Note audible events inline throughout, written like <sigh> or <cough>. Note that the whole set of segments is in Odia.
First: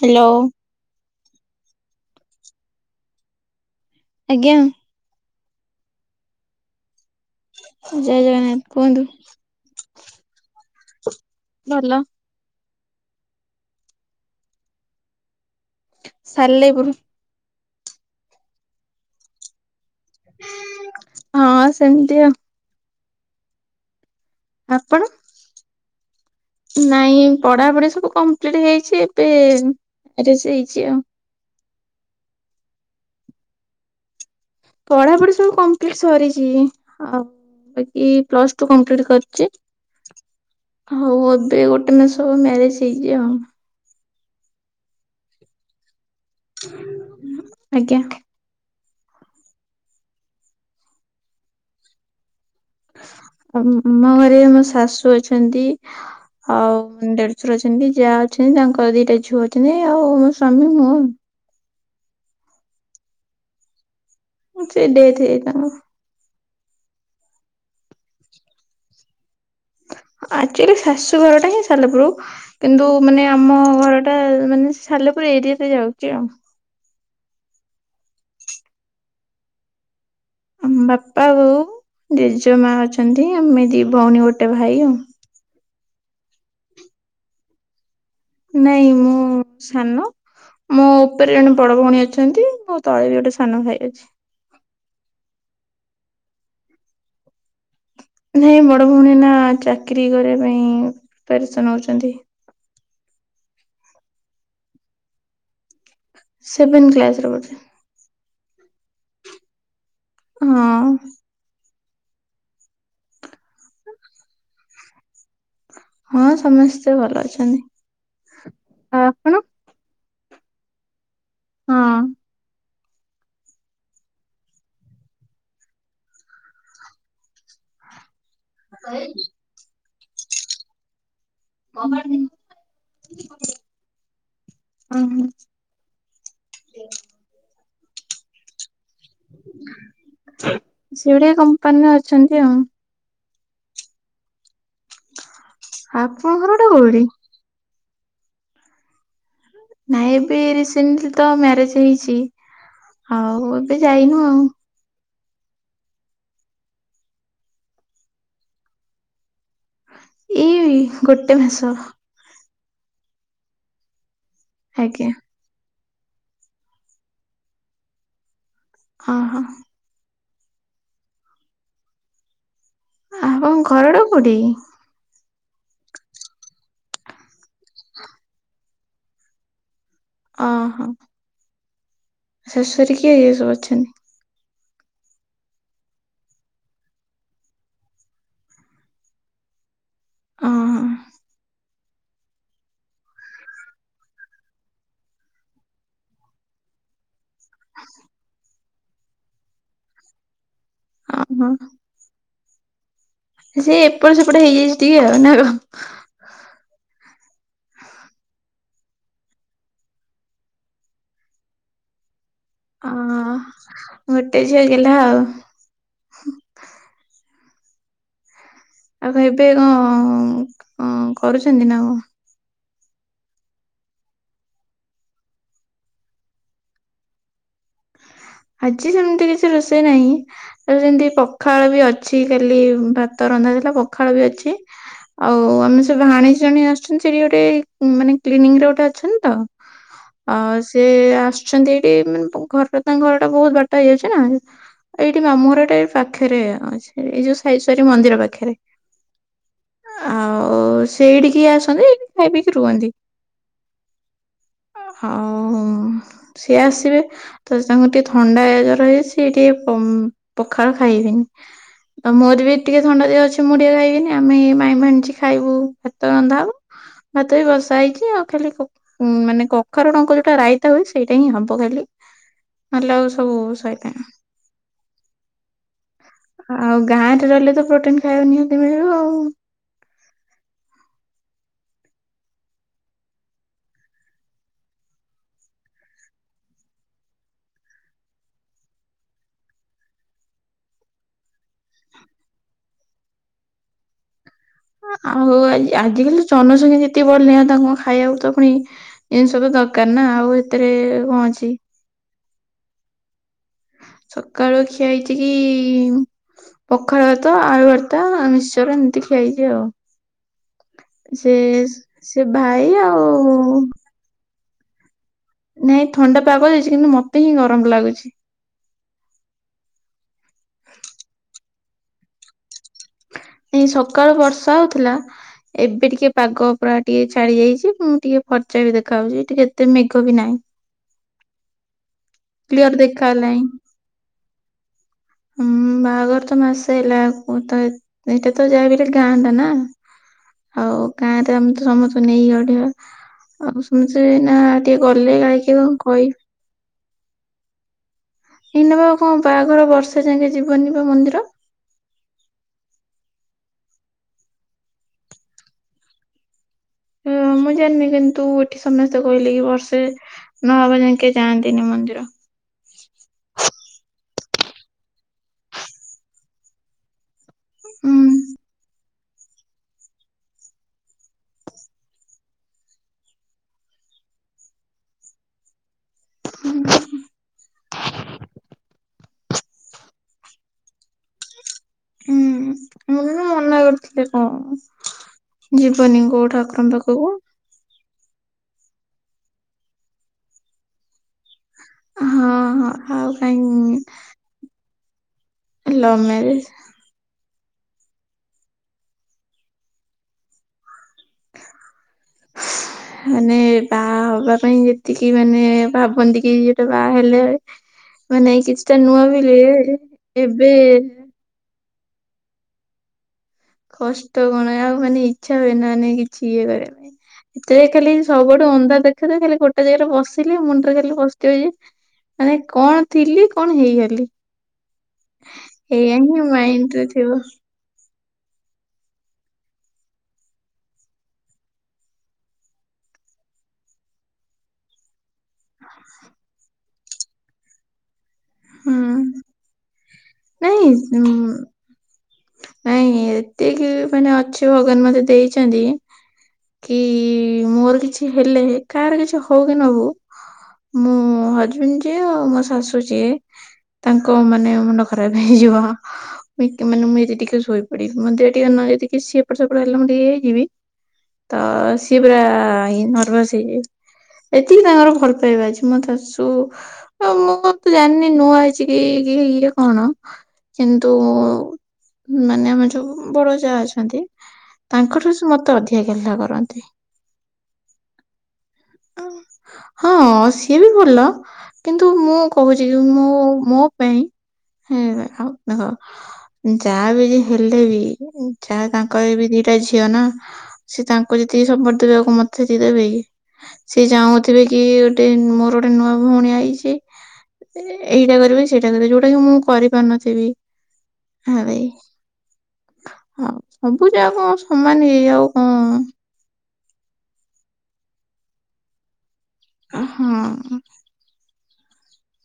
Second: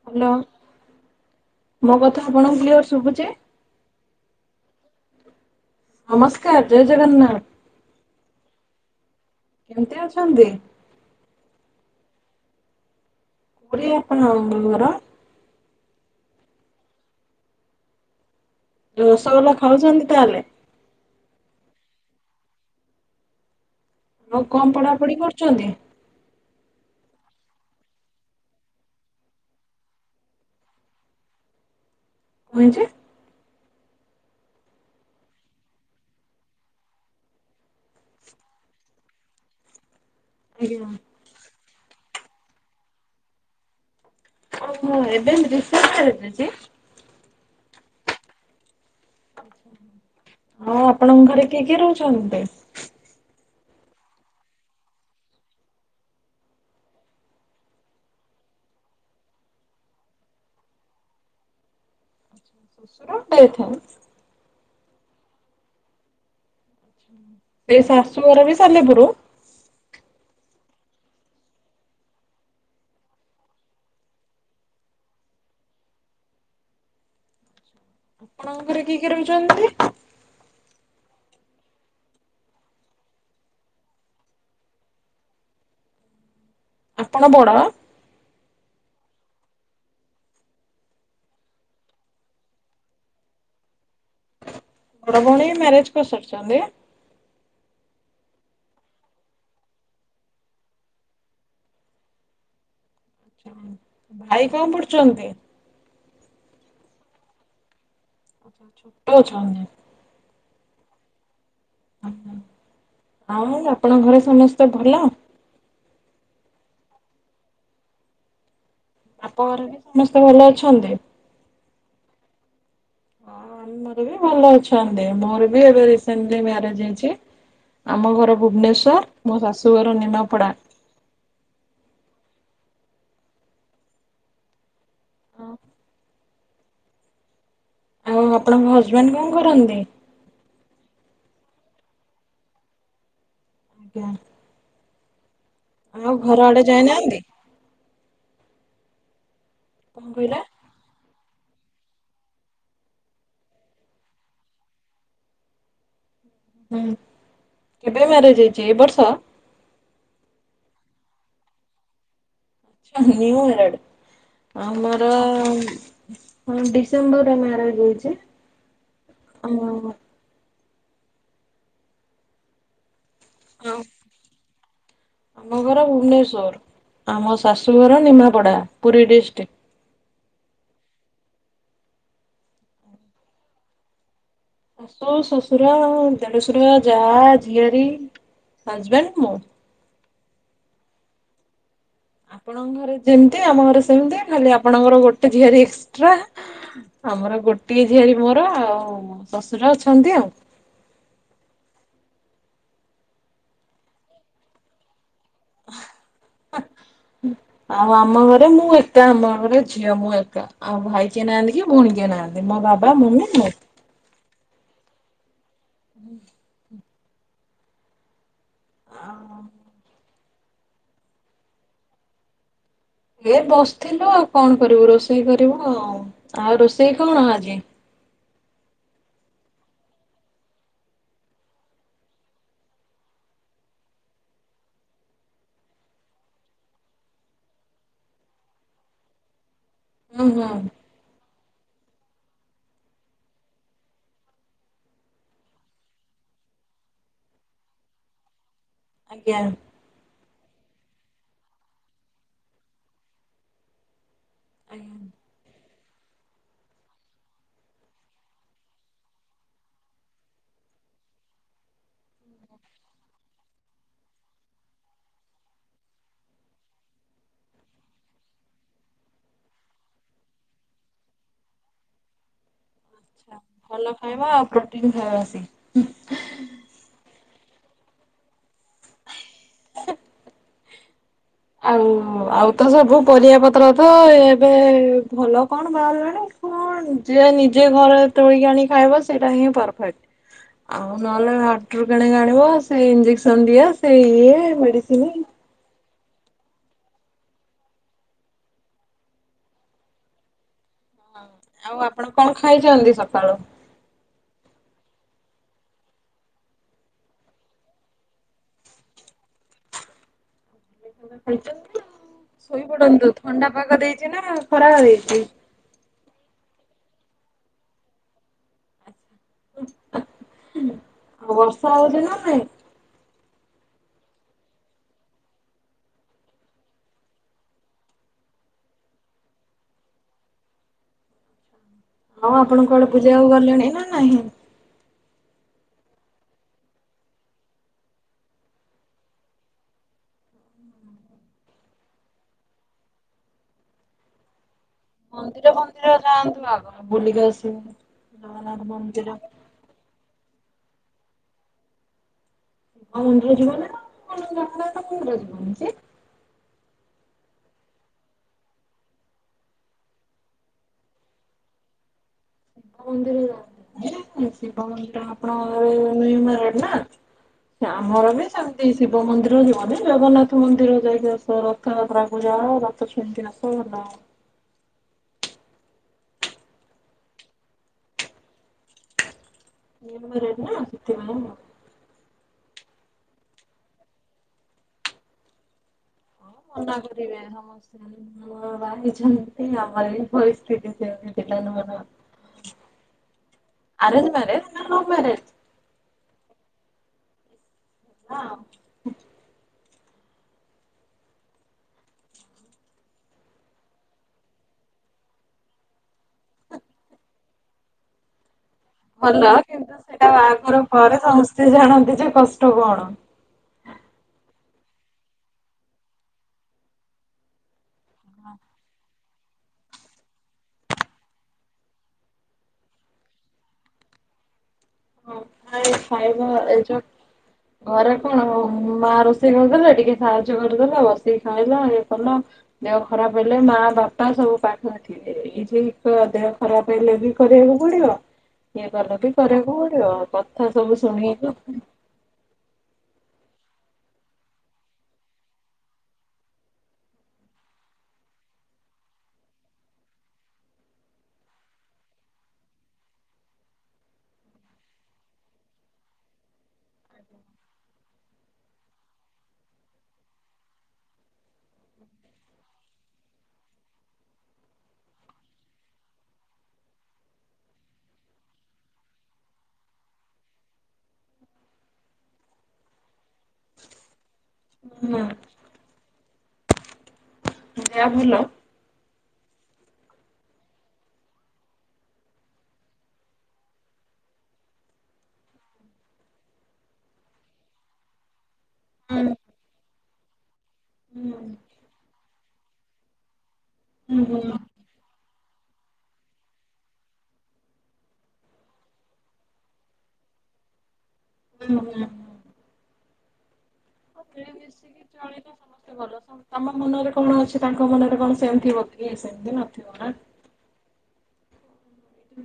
ହ୍ୟାଲୋ। ମୋ କଥା ଆପଣଙ୍କୁ କ୍ଲିଅର ଶୁଭୁଚି? ଆଜ୍ଞା। ନମସ୍କାର ଜୟ ଜଗନ୍ନାଥ ଜୟ ଜଗନ୍ନାଥ କୁହନ୍ତୁ । କେମିତି ଅଛନ୍ତି? ଭଲ କୋଉଠି ଆପଣଙ୍କ ଘର? ସାଲେପୁର। ରସଗୋଲା ଖାଉଛନ୍ତି? ତାହେଲେ ହଁ ସେମିତି ଆଉ । ଆଉ କଣ ଆପଣ ପଢାପଢି କରୁଛନ୍ତି? ନାଇଁ ପଢାପଢି ସବୁ କମ୍ପ୍ଲିଟ ହେଇଚି ଏବେ ମ୍ୟାରେଜ୍ ହେଇଚି ଆଉ । କଣ ହେଇଚି? ପଢାପଢି ସବୁ କମ୍ପ୍ଲିଟ ସରିଚି ଆଉ ବାକି ପ୍ଲସ ଟୁ କମ୍ପ୍ଲିଟ କରିଚି ଆଜ୍ଞା ହଉ ଏବେ ଗୋଟେ ମାସ ହବ ମ୍ୟାରେଜ ହେଇଚି ଆଉ। ଓହୋ ଏବେ ଏବେ ରିସେଣ୍ଟ ମ୍ୟାରେଜ ହେଇଚି? ଆଜ୍ଞା। ଆଉ ଆପଣଙ୍କ ଘରେ କିଏ କିଏ ରହୁଚନ୍ତି? ଆମ ଘରେ ଆମ ଶାଶୁ ଅଛନ୍ତି ଆଉ ଦେଢସୁର ଅଛନ୍ତି ଯାଆ ଅଛନ୍ତି ତାଙ୍କର ଦିଟା ଝୁଅ ଅଛନ୍ତି ଆଉ ମୋ ସ୍ଵାମୀ ମୁଁ ଆଉ । ଶଶୁର ଡେଥ? ସେ ଡେଥ ହେଇଯାଇଛି ତାଙ୍କର । ଏ ଶାଶୁଘର ବି ସାଲେପୁର । ଆକ୍ଚୁଆଲି ଶାଶୁ ଘରଟା ହିଁ ସାଲପୁର କିନ୍ତୁ ମାନେ ଆମ ଘରଟା ମାନେ ସାଲେପୁର ଏରିଆରେ ଯାଉଛି ଆଉ । ଆପଣଙ୍କ ଘରେ କିଏ କିଏ ରହୁଛନ୍ତି? ଆମ ବାପା ବୋଉ ଜେଜେମା ଅଛନ୍ତି ଆମେ ଦି ଭଉଣୀ ଗୋଟେ ଭାଇ ଆଉ । ଆପଣ ବଡ? ନାଇଁ ମୁଁ ସାନ। ମୋ ଉପରେ ଜଣେ ବଡ ଭଉଣୀ ଅଛନ୍ତି ମୋ ତଳେ ବି ଗୋଟେ ସାନ ଭାଇ ଅଛି । ବଡ ଭଉଣୀ ମ୍ୟାରେଜ କରିସାରିଛନ୍ତି? ନାଇଁ ବଡ ଭଉଣୀ ନା ଚାକିର କରିବା ପାଇଁ ପ୍ରିପାରେସନ ହଉଛନ୍ତି । ଭାଇ କଣ ପଢୁଛନ୍ତି? ସେଭେନ୍ କ୍ଲାସ ରେ ପଢୁଛି। ଛଉଛ। ହଁ। ଆଉ ଆପଣଙ୍କ ଘରେ ସମସ୍ତେ ଭଲ? ହଁ ସମସ୍ତେ ଭଲ ଅଛନ୍ତି। ଆଉ ଆପଣ ବାପଘର ବି ସମସ୍ତେ ଭଲ ଅଛନ୍ତି? ହଁ। ମର ବି ଭଲ ଅଛନ୍ତି ମୋର ବି ଏବେ ରିସେଣ୍ଟଲି ମ୍ୟାରେଜ ହେଇଛି। ଆମ ଘର ଭୁବନେଶ୍ଵର ମୋ ଶାଶୁ ଘର ନିମାପଡା। ଓ ହୁଁ। <inaudible> ଆଉ ଆପଣଙ୍କ ହଜବେଣ୍ଡ କଣ କରନ୍ତି? ସେ ଗୋଟେ କମ୍ପାନିରେ ଅଛନ୍ତି ଆଉ। ଆଜ୍ଞା। ଆଉ ଆପଣ ଘର ଆଡେ ଘରଟା କଉଠି? ଯାଇନାହାନ୍ତି କଣ ନାଇଁ ଏବେ କହିଲେ? ରିଶେଣ୍ଟଲି। ତ ମ୍ୟାରେଜ ହେଇଛି ଆଉ ଏବେ ଯାଇନୁ ଆଉ। ହୁଁ କେବେ ମ୍ୟାରେଜ ହେଇଛି ଏ ବର୍ଷ? ଏଇ ଗୋଟେ ମାସ। ଉ ହୁ ନିୟୁ ମ୍ୟାରେଡ ଆମର ଆଜ୍ଞା। ହଁ ଡିସେମ୍ବରରେ ମ୍ୟାରେଜ ହେଇଛି। ଅ ହ। ଆପଣ ଙ୍କ ଆଉ ଘରଟା କୋଉଠି? ଆମ ଘର ଭୁବନେଶ୍ଵର। ଆ ମୋ ଶାଶୁ ଘର ନିମାପଡା ପୁରୀ ଡିଷ୍ଟ୍ରିକ୍ଟ। ଅ ହ। ଶାଶୁଘରେ କିଏ କିଏ ସବୁ ଅଛନ୍ତି? ଶଶୁ, ଶଶୁର, ଦେଢଶୁର, ଯାଆ, ଝିଅରୀ। ହଜବେଣ୍ଡ ମୁଁ। ଅ ହ। ଆପଣଙ୍କ ଘରେ ଯେମିତି, ଆମ ଘରେ ସେମିତି, ଖାଲି ଆପଣଙ୍କର ଗୋଟେ ଝିଆରି ଏକ୍ସଟ୍ରା। ଆମର ଗୋଟିଏ ଝିଆରୀ ମୋର ଆଉ ଶଶୁର ଅଛନ୍ତି ଆଉ। ଅ ହ। ସେ ଏପଟେ ସେପଟ ହେଇଯାଇଛି ଟିକେ ଆଉ ନା କ। ଆଉ ଆମ ଘରେ ମୁଁ ଏକା ଆମ ଘରେ ଝିଅ ମୁଁ ଏକା। ଆଉ ଭାଇ କିଏ ନାହାନ୍ତି କି ଭଉଣୀ କିଏ ନାହାନ୍ତି। ମୋ ବାବା ଅ ମମି ମୁଁ। ଗୋଟେ ଝିଅ ଗେଲ୍ହା ଆଉ। ହୁ। ଆଉ କଣ ଏବେ କଣ କରୁଛନ୍ତି ନା କଣ? ଏ ବସିଥିଲୁ ଆଉ କଣ କରିବୁ ରୋଷେଇ କରିବୁ ଆଉ। ଆଉ ରୋଷେଇ କଣ ଆଜି? <inaudible> ଆଜି ସେମିତି କିଛି ରୋଷେଇ ନାହିଁ। ଆ ସେମତି ପଖାଳ ବି ଅଛି କାଲି ଭାତ ରନ୍ଧ ଥିଲା ପଖାଳ ବି ଅଛି। ଆଉ ଆମ ସେ ଭାଣିଜୀ ଜଣେ ଆସିଛନ୍ତି। ସେଠି ଗୋଟେ ମାନେ କ୍ଲିନିକ ରେ ଗୋଟେ ଅଛନ୍ତି ତ ହୁଁ ଆ ହୁଁ ସେ ଆସୁଛନ୍ତି ଏଇଠି ମାନେ ପ ଘର ତ ତାଙ୍କ ଘର ଟା ବହୁତ ବଟା ହେଇଯାଉଛି ନା ଏଇଠି ମାମୁ ଘର ଟା ଏ ପାଖରେ ଅଛି। ଏଇ ଯୋଉ ସାଇ ସ୍ୱରିମନ୍ଦିର ପାଖରେ। ଆଜ୍ଞା। ଆଉ ସେ ଏଇଠିକି ଆସନ୍ତି ଖାଇ ପିଇକି ରୁହନ୍ତି। ଆଜ୍ଞା ଆଉ ସିଏ ଆସିବେ ତ ତାଙ୍କୁ ଟିକେ ଥଣ୍ଡା ଏ ଜର ହେଇଯାଇଛି। ଟିକେ ପ ପଖାଳ ଖାଇବେନି। ତ ମୋର ବି ଟିକେ ଥଣ୍ଡା ଦିହ ଅଛି। ମୁ ଟିକେ ଖାଇବିନି ଆମେ ମାଇଁ ଭାଣିଜୀ ଖାଇବୁ ଭାତ ରନ୍ଧା ହବ ଭାତ ବି ବସା ହେଇଛି। ଆଉ ଖାଲି କ ମାନେ କଖାରୁ ଡଙ୍କ ଯୋଉଟା ରାଇତା ହୁଏ ସେଇଟା ହିଁ ହବ ଖାଲି। ନହେଲେ ଆଉ ସବୁ ଆଛା ଭଲ ସଇଲାଣି ଖାଇବା ଆଉ ପ୍ରୋଟିନ ଖାଇବା ସେ ଆଉ ଗାଁରେ ରହିଲେ ତ ପ୍ରୋଟିନ ଖାଇବା ନିହାତି ମିଳିବ ଆଉ। ଆଉ ଆଉ ତ ସବୁ ପରିବା ପତ୍ର ତ ଏବେ ଭଲ କଣ ବାହାରିଲାଣି କ ହ ଯିଏ ନିଜେ ଘରେ ତୋଳିକି ଆଣିକି ଖାଇବ ସେଇଟା ହିଁ ପରଫେକ୍ଟ। ଆଉ ନହେଲେ ହାଟରୁ କିଣିକି ଆଣିବ ସେ ଇଞ୍ଜେକ୍ସନ ଦିଆ ସେ ଇଏ ମେଡିସିନ ଆ ହଉ ଆଜି ଆଜିକାଲି ଜନସଂଖ୍ୟା ଯେତିକି ବଢ଼ିଲେଣି ଆଉ ତାଙ୍କୁ ଖାଇବାକୁ ତ ପୁଣି ଜିନିଷ ତ ଦରକାର ନା ଆଉ ଏତେ ହ ଆଉ ଆପଣ କଣ ଖାଇଛନ୍ତି ସକାଳୁ? ସକାଳ ଖିଆ ହେଇଛି କି ପଖାଳ ଭାତ ଆଳୁ ଭର୍ତା ମୀଶ୍ଚର ଏମିତି ଖିଆ ହେଇଛି ଆଉ। ସେ ଖାଇଛନ୍ତି ସେ ଭାଇ ଆଉ ଖରାବେଳ ହେଇଛି। ନାଇଁ ଥଣ୍ଡା ପାଗ ଦେଇଛି କିନ୍ତୁ ମତେ ହିଁ ଗରମ ଲାଗୁଛି। ଆଉ ବର୍ଷା ହଉଛି ନା ନାଇଁ? ଏ ସକାଳୁ ବର୍ଷା ହଉଥିଲା ଏବେ ଟିକେ ପାଗ ପୁରା ଟିକେ ଛାଡି ଯାଇଛି। ମୁଁ ଟିକେ ଫର୍ଚା ବି ଦେଖା ଯାଉଛି। ଟିକେ ଏତେ ମେଘ ବି ନାହିଁ। ଆଉ ଆପଣ କ୍ଲିୟର କୁଆଡେ ଦେଖା ପୁଜାକୁ ହେଲାଣି ଗଲେଣି ନା ନାହିଁ। ହୁଁ ବାହାଘର ତ ମାସେ ହେଲା ତ ଏଇଟା ତ ଯାହାବିହେଲେ ଗାଁ ଟା ନା। ଆଉ ଗାଁରେ ଆମେ ତ ସମସ୍ତଙ୍କୁ ନେଇକି ଅଡିବା ଆଉ ସମସ୍ତେ ଏଇନା ଟିକେ ଗଲେ କାଳେ ମନ୍ଦିର କିଏ କଣ ଫନ୍ଦିର କହିବ ଯାଆନ୍ତୁ ଆଗ ବୁଲିକି ଆସିବ। ଏଇନା ପା କଣ ବାହାଘର ବର୍ଷେ ଯାକେଁ ଯିବନି ବା ମନ୍ଦିର? ଶିବ ମନ୍ଦିର ଜୀବନିନା ଆଉ କୋଉ ମନ୍ଦିର ଯିବନି କି ହଁ ହ ମୁଁ ଜାଣିନି କିନ୍ତୁ ଏଠି ସମସ୍ତେ କହିଲେ କି ବର୍ଷେ ନ ହେବା ଯାକେ ଯାଆନ୍ତିନି ମନ୍ଦିର। ମନ୍ଦିର ଯାଆନ୍ତିନି। ଶିବ ମନ୍ଦିର ଆପଣ ନିଉ ମ୍ୟାରେଡ୍ ନା ଆମର ବି ସେମିତି ଶିବ ମନ୍ଦିର ଯିବନି ଜଗନ୍ନାଥ ମନ୍ଦିର ଯାଇକି ଆସ ରଥଯାତ୍ରାକୁ ଯାଅ ରଥ ଛୁଇଁକି ଆସ ଭଲ। ହୁଁ ନିଉ ମ୍ୟାରେଡ୍ ନା ସେଥି ପାଇଁ ଆଉ। ମତେ ତ ମନା କରିଥିଲେ କଣ ଯି ଯିବନି କୋଉ ଠାକୁରଙ୍କ ପାଖକୁ ନୁଆ ବାହା ହେଇଛନ୍ତି ଆମର ଏ ପରିସ୍ଥିତି ସେମିତି ହଁ ହଁ ଆଉ କାହିଁ ଆରେଞ୍ଜ ମ୍ୟାରେଜ୍ ନା ଲଭ ମ୍ୟାରେଜ୍? Love marriage. ହଁ। ମାନେ ବା ବାହା ହେବା ପାଇଁ ଯେତିକି ମାନେ ଭାବନ୍ତି କି ଯୋଟା ବାହା ହେଲେ ମାନେ କିଛି ଭଲ କିନ୍ତୁ ସେଟା ବାହାଘର ପରେ ସମସ୍ତେ ଜାଣନ୍ତି ଯେ କଷ୍ଟ କଣ। କଷ୍ଟ କଣ ଆଉ ମାନେ ଇଚ୍ଛା ହୁଏ ନା ମାନେ କିଛି ଇଏ କରିବା ପାଇଁ ଏଥି ଖାଲି ସବୁଠୁ ଅନ୍ଧା ଦେଖାଯାଏ ଖାଲି ଗୋଟେ ଜାଗାରେ ବସିଲି ମୁଣ୍ଡରେ ଖାଲି ପର୍ସିଥିବ ଯେ ମାନେ କଣ ଥିଲି କଣ ହେଇଗଲି। ହଁ ଖାଇ ଏଇଆ ହିଁ ଖାଇବା ଏ ଯୋ ମାଇଣ୍ଡରେ ଥିବ ଘରେ କଣ ହ? ମା ରୋଷେଇ କରିଦେଲେ ଟିକେ ସାହାଯ୍ୟ କରିଦେଲେ ବସିକି ଖାଇଲ ଇଏ କଲ ଦେହ ଖରାପ ହେଲେ ମା ବାପା ସବୁ ପାଖରେ ଥିବେ। ଏଇ ଯେ ଇ ଦେହ ଖରାପ ହେଲେ ବି କରିବାକୁ ପଡିବ ଇଏ ହୁଁ ଭଲ ବି କରିବାକୁ ପଡିବ। କଥା ସବୁ ନାଇଁ ଶୁଣିଚୁ। ନାଇଁ ଏତିକି ମାନେ ଅଛି ଭଗବାନ ମତେ ଦେଇଛନ୍ତି। କି ମୋର କିଛି ହେଲେ କାହାର କିଛି ହଉ କି ନ ହଉ ମୁଁ ହଜବେଣ୍ଡ ଯିଏ ଆଉ ମୋ ଶାଶୁ ଯିଏ ତାଙ୍କ ମାନେ ମୁଣ୍ଡ ଖରାପ ହେଇଯିବ ମାନେ ମୁ ଟିକେ ଶୋଇପଡିବି ମୋତେ ଟିକେ ନ ଯଦି ସେଏପଟ ସେପଟ ହେଲା ମୁଁ ଟିକେ ହେଇଯିବି। ତ ସିଏ ପରା ନର୍ଭସ ହେଇଯାଇ ଏତିକି ତାଙ୍କର ଭଲ ପାଇବା ଅଛି ମଁ ଶାଶୁ ମୁଁ ତ ଜାଣିନି ନୂଆ ହେଇଛି କି ଇଏ ଇଏ କଣ କିନ୍ତୁ ମାନେ ଆମ ଯୋଉ ବଡ ଯାହା ଅଛନ୍ତି ତାଙ୍କଠାରୁ ମତେ ଅଧିକା ଗେଲ କରନ୍ତି। ଯାଆ ଭଲ? ହଁ ସିଏ ବି ଭଲ କିନ୍ତୁ ମୁଁ କହୁଛି କି ମୁଁ ମୋ ପାଇଁ। ହଁ ଆଉ ଦେଖ ଯାଆ ବି ଯ ହେଲେ ବି ଯାଆ ହୁଁ ତାଙ୍କର ବି ଦୁଇଟା ଝିଅ ଝିଅ ନା ସିଏ ତାଙ୍କୁ ଯେତିକି ସପୋର୍ଟ ଦେବେ ଆଉ କଣ ମତେ ସେତିକି ଦେବେ କି। ସିଏ ହୁଁ ହୁଁ ଚାହୁଁଥିବେ କି ଗୋଟେ ମୋର ଗୋଟେ ନୂଆ ଭଉଣୀ ଆଇଛି। ଏଇଟା କରିବେ ସେଇଟା କରିବ ଯୋଉଟା କି ମୁଁ କରିପାରୁନଥିବି। ହୁଁ ହୁଁ ହ। ଆଉ ସବୁ ଯା କଣ ସମାନ ଚଳିଲେ ହେଇଯଉ ସମସ୍ତେ କଣ ଭଲ ତମ ମନରେ କଣ ଅଛି ତାଙ୍କ ମନରେ କଣ ସେମ ଥିବ କି। ସେମିତି ନଥିବ ନା। ହଁ।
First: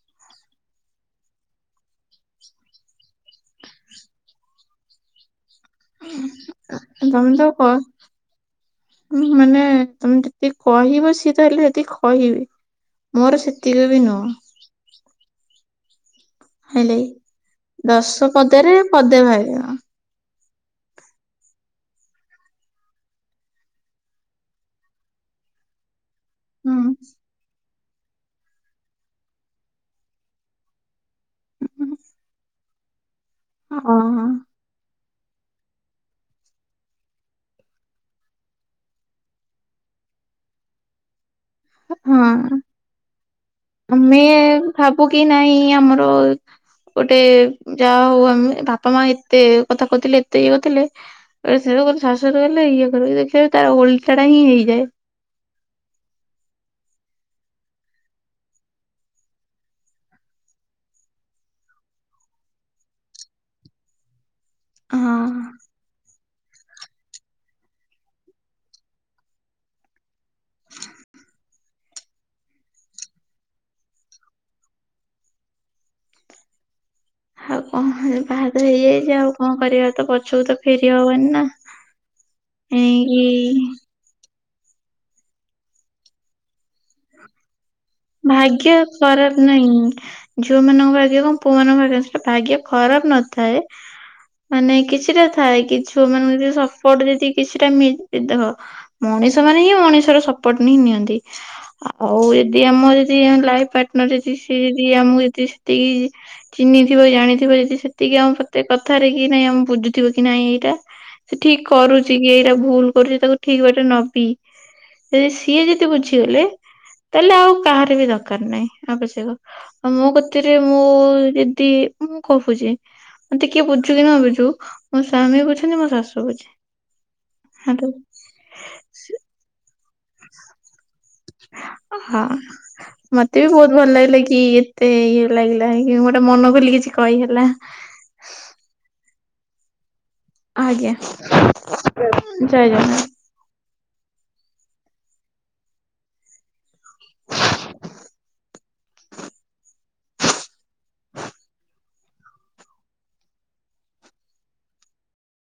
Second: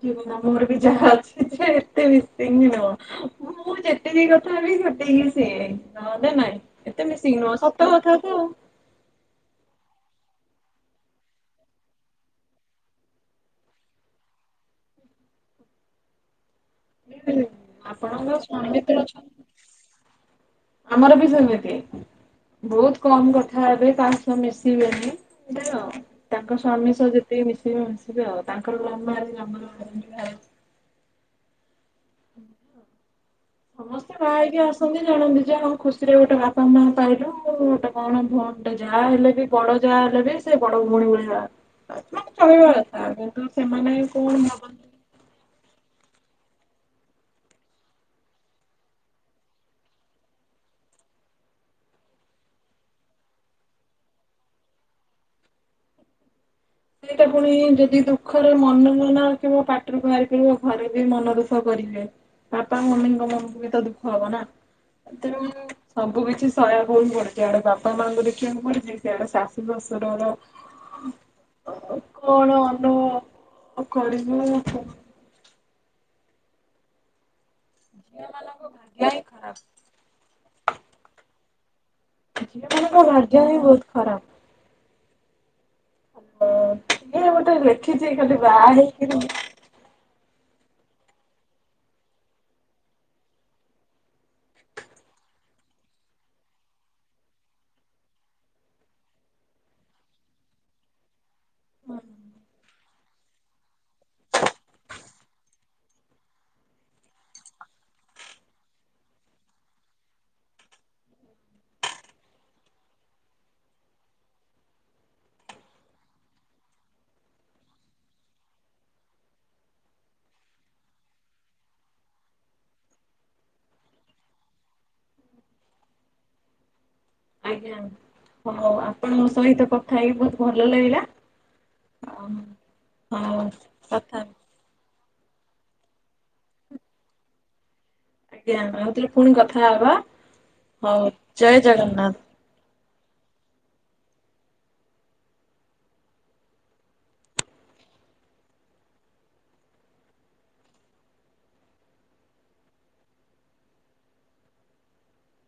ଯିବୁ ନା ମୋର ବି ଯା ଅଛି ସେ ଏତେ ବି ମିସିଙ୍ଗି ନୁହଁ ମୁଁ ଯେତିକି କଥା ସି ନାଇଁ ଏତେ ତମେ ମିଶିକି ନୁହଁ ତ ସତ କଥା ତ ଆଉ। ମାନେ ତମେ ଯେ କହିବ ସିଏ ତାହେଲେ ସେତିକି କହିବେ ମୋର ସେତିକି ବି ନୁହଁ। ହେଲେ ଦଶ ଆପଣଙ୍କ ସ୍ୱାମୀ ପଦରେ ଯେତେବେଳେ ପଦେ ଅଛନ୍ତି ଭାଇ। ଆମର ବି ସେମିତି। ବହୁତ କମ କଥା ହେବେ କାହା ସହ ମିଶିବେନି ଦେଖ ତାଙ୍କ ହଁ ସ୍ଵାମୀ ସହ ଯେତିକି ମିଶିବେ ମିଶିବେ ଆଉ ତାଙ୍କର ମାମା ଆଜି ଆମର ସମସ୍ତେ ବାହା ହେଇକି ଆସନ୍ତି। ଜାଣନ୍ତି ଯେ ହଣ ଖୁସିରେ ଗୋଟେ ବାପା ମା ପାଇଲୁ ଗୋଟେ କଣ ଭଉଣୀ ଟେ ଯାହା ହେଲେ ବି ବଡ ଯାଆ ସେ ବଡ ଭଉଣି ଭଳି ହଁ ଚଳିବା କଥା। ସେମାନେ ଆମେ କଣ ଭାବନ୍ତି ଭାବୁ କି ନାଇଁ ଆମର <inaudible> ଗୋଟେ ଯାହା ହଉ ଆମେ ବାପା ମା ଏତେ କଥା କହୁଥିଲେ ଏତେ ଇଏହୋଉଥିଲେ ଏବେ ସେଇଟା କୁ ଶାଶୁର ହେଲେ ଏଇଆ କରୁ ଦେଖବ ତାର ଓଲଟାଟା ହିଁ ହେଇଯାଏ। ହ ସେଇଟା ପୁଣି ଯଦି ଦୁଃଖରେ ମନ ମନା କିମ୍ୱା ପାଟିରୁ ବାହାରି ପାଡିବ ଘରେ ବି ମନ ଦୁଃଖ କରିବେ। ବାପା ମମିଙ୍କ ମନକୁ ବି ତ ଦୁଃଖ ହବ ନା ହଁ ଏଥିରେ ସବୁ କିଛି ସଲା ଭଉଣୀ ପଡୁଛି ବାପା ମାଁଙ୍କୁ ଦେଖିବାକୁ ପଡୁଛି ସେଆଡେ ଶାଶୁ ଶଶୁରର କଣ ଅନୁଭ କରିବୁ। ଆଉ କଣ ଝିଅ ବାହାଘର ମାନଙ୍କ ଭାଗ୍ୟ ହେଇଯାଇଛି ହିଁ ଆଉ କଣ ଖରାପ କରିବା ତ ପଛକୁ ତ ଫେରି ହବନି ନା। ଝିଅମାନଙ୍କ ଭାଗ୍ୟ ହିଁ ଏଣିକି ବହୁତ ଖରାପ। ହାଲ। ଭାଗ୍ୟ ଖରାପ ନାହିଁ। ଝିଅମାନଙ୍କ ଭାଗ୍ୟ କଣ ପୁଅମାନଙ୍କ ଭାଗ୍ୟ ସେଟା ଭାଗ୍ୟ ଖରାପ ନଥାଏ। ମାନେ କିଛିଟା ଥାଏ କି ଝିଅମାନଙ୍କୁ ଯଦି ସପୋର୍ଟ ଯଦି କିଛିଟା ମିଲିଅ ଦେଖ ମଣି ମଣିଷ ମାନେ ହିଁ ମଣିଷର ସପୋର୍ଟ ନିଁ ନିଅନ୍ତି ଆଉ ଯଦି ଆମର ଯଦି ଲାଇଫ ପାର୍ଟନର ଯଦି ସିଏ ଯଦି ଆମକୁ ସେତିକି ଯଦି ସେତିକି ଚିହ୍ନିଥିବ ଜାଣିଥିବ। ସେତିକି ଆମ ପ୍ରତ୍ୟେକ କଥାରେ କି ନାଇଁ ଆମ ବୁଦ୍ଧି ଥିବ କି ନାଇଁ ଏଇଟା। ସେ ଠିକ କରୁଚି କି ଏଇଟା ଭୁଲ କରୁଚି ତାକୁ ଠିକ ବାଟରେ ନବି। ଯଦି ସିଏ ଯେତେ ବୁଝିଗଲେ। ତାହେଲେ ଆଉ କାହାର ବି ଦରକାର ନାହିଁ ଆବଶ୍ୟକ ଆଉ ମୋ କତିରେ ମୁଁ ଯଦି ମୁଁ କହୁଚି ମତେ କିଏ ବୁଝୁକି ନ ବୁଝୁ ମୋ ସ୍ୱାମୀ ବୁଝନ୍ତି ମୋ ଶାଶୁ ବୁଝେ। ଆଜ୍ଞା ହାଲୋ ହଁ ଆପଣଙ୍କ ସହିତ କଥା ହେଇ ବହୁତ ଭଲ ଲାଗିଲା। ହଁ ମତେ ହଉ ବି ବହୁତ ଭଲ ଲାଗିଲ କଥା କି ଏତେ ଇଏ ଲାଗିଲା ଗୋଟେ ମନ ଖୋଲି କିଛି କହିହେଲା। ଆଜ୍ଞା ହଉ ତାହେଲେ ପୁଣି କଥା ହବା। ହଉ ଆଜ୍ଞା, ଜୟ ଜଗନ୍ନାଥ। ଜଗନ୍ନାଥ।